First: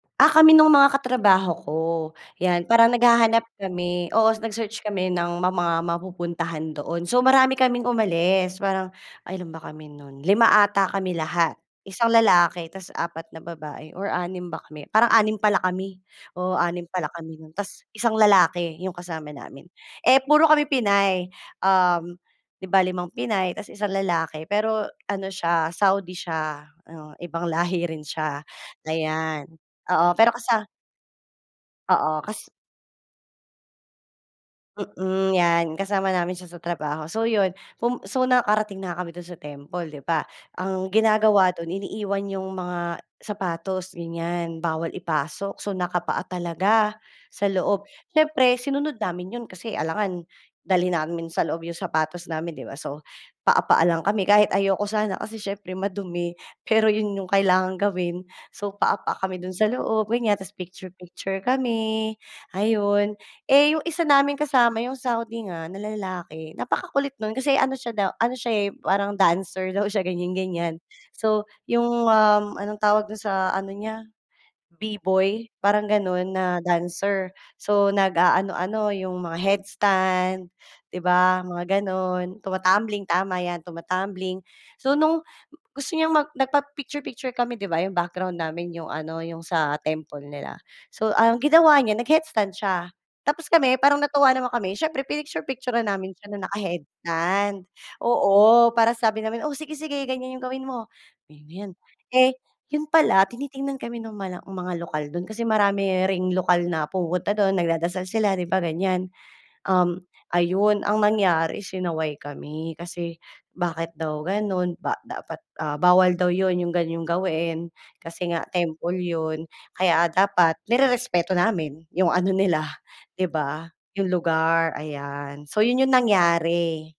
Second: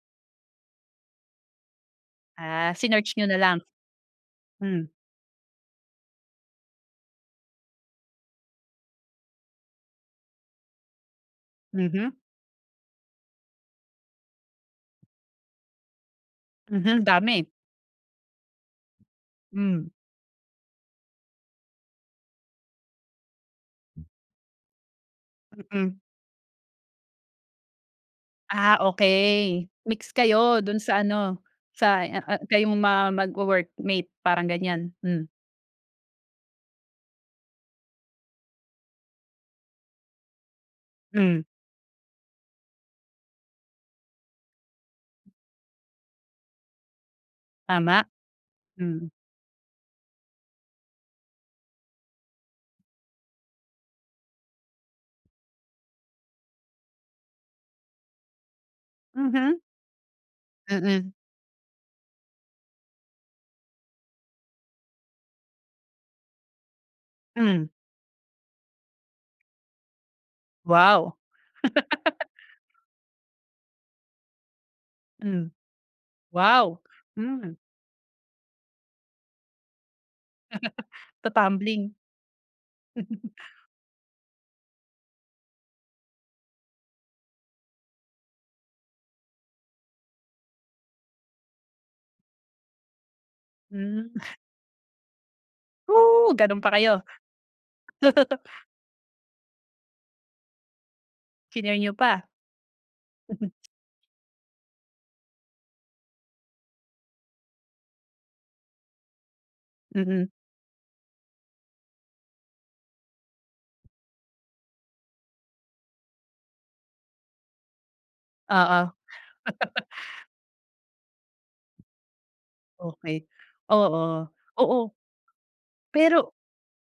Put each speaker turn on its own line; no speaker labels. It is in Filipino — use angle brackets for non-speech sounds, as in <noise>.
Ah, kami no'ng mga katrabaho ko, 'yan
Ah,
parang
sinearch niyo na
naghahanap
lang.
kami, oo, nag-search
Hmm.
kami ng ma mga mapupuntahan doon. So, marami kaming umalis parang ay ilan ba kami no'n, 5 ata kami lahat,
Mhm.
1 lalaki tapos 4 na babae or 6 ba kami, parang 6 pala kami, oo 6
Mhm,
pala kami
dami.
no'n, tas isang lalaki, 'yong kasama namin.
Hmm.
Eh, puro kami Pinay, um, 'di ba, 5 Pinay 'tas isang lalaki, pero ano siya
Mm.
Saudi siya, o ibang lahi rin siya,
Ah,
ayan
okay. Mix
oo, pero
kayo
kasa
do'n sa ano, sa eh,
oo,
ah,
kas
kayong ma magwo-workmate, parang ganiyan, Hmm.
mm, 'yan, kasama namin siya sa trabaho. So 'yon, pum so nakarating na nga kami do'n sa temple, 'di ba, ang
Hmm.
ginagawa do'n iniiwan 'yong mga sapatos, ganiyan, bawal ipasok, so nakapaa talaga, sa loob.
Tama.
Siyempre sinunod
Hmm.
namin 'yon kasi alangan dalhin namin sa loob 'yong sapatos namin, 'di ba, so, paa-paa lang kami kahit ayoko sana kasi siyempre madumi, pero 'yon 'yong kailangang gawin, so paa-paa kami do'n
Mhm.
sa loob, ganiyan, 'tas
Mm.
picture-picture kami, ayon. Eh, 'yong isa naming kasama, 'yong Saudi nga na lalaki, napakakulit no'n kasi
Hmm.
ano siya daw ano siya, eh, parang dancer daw siya ganiyan-ganiyan,
Wow. <laughs>
so 'yong, um, anong tawag do'n sa ano niya, B-boy
Hmm,
parang gano'n na
wow.
dancer,
Mhm.
so nag-aano-ano, 'yong mga headstand, 'di
<chuckles>
ba, mga
Tatambling.
gano'n, tumatambling, tama 'yan,
<chuckles>
tumatambling. So, no'ng m gusto niyang mag nagpapicture-picture kami, 'di ba, 'yong background namin 'yong ano 'yong sa temple nila, so ang ginawa niya nag-headstand siya, tapos kami parang
Hmm. <sneezes>
natuwa naman kami, siyempre pinicture-picturan namin siya
Oh!
na
Gano'n pa kayo.
naka-headstand,
<laughs>
oo, para sabi namin, "O sige-sige, ganiyan 'yong gawin mo, kaya mo 'yan."
Chineer niyo pa.
Eh, 'yon pala
<scoffs>
tinitingnan kami no'ng mala mga lokal do'n kasi marami ring lokal na pumupunta do'n nagdadasal sila, 'di ba, ganiyan, um,
Mm.
ayon, ang nangyari sinaway kami kasi bakit daw gano'n, ba dapat ah, bawal daw 'yon 'yong ganyong gawain kasi nga
Oo.
temple 'yon.
<chuckles>
Kaya dapat nirerespeto namin, 'yong ano nila,
Okay,
'di ba, 'yong
oo.
lugar,
Oo.
ayan. So, 'yon 'yong
Pero
nangyari.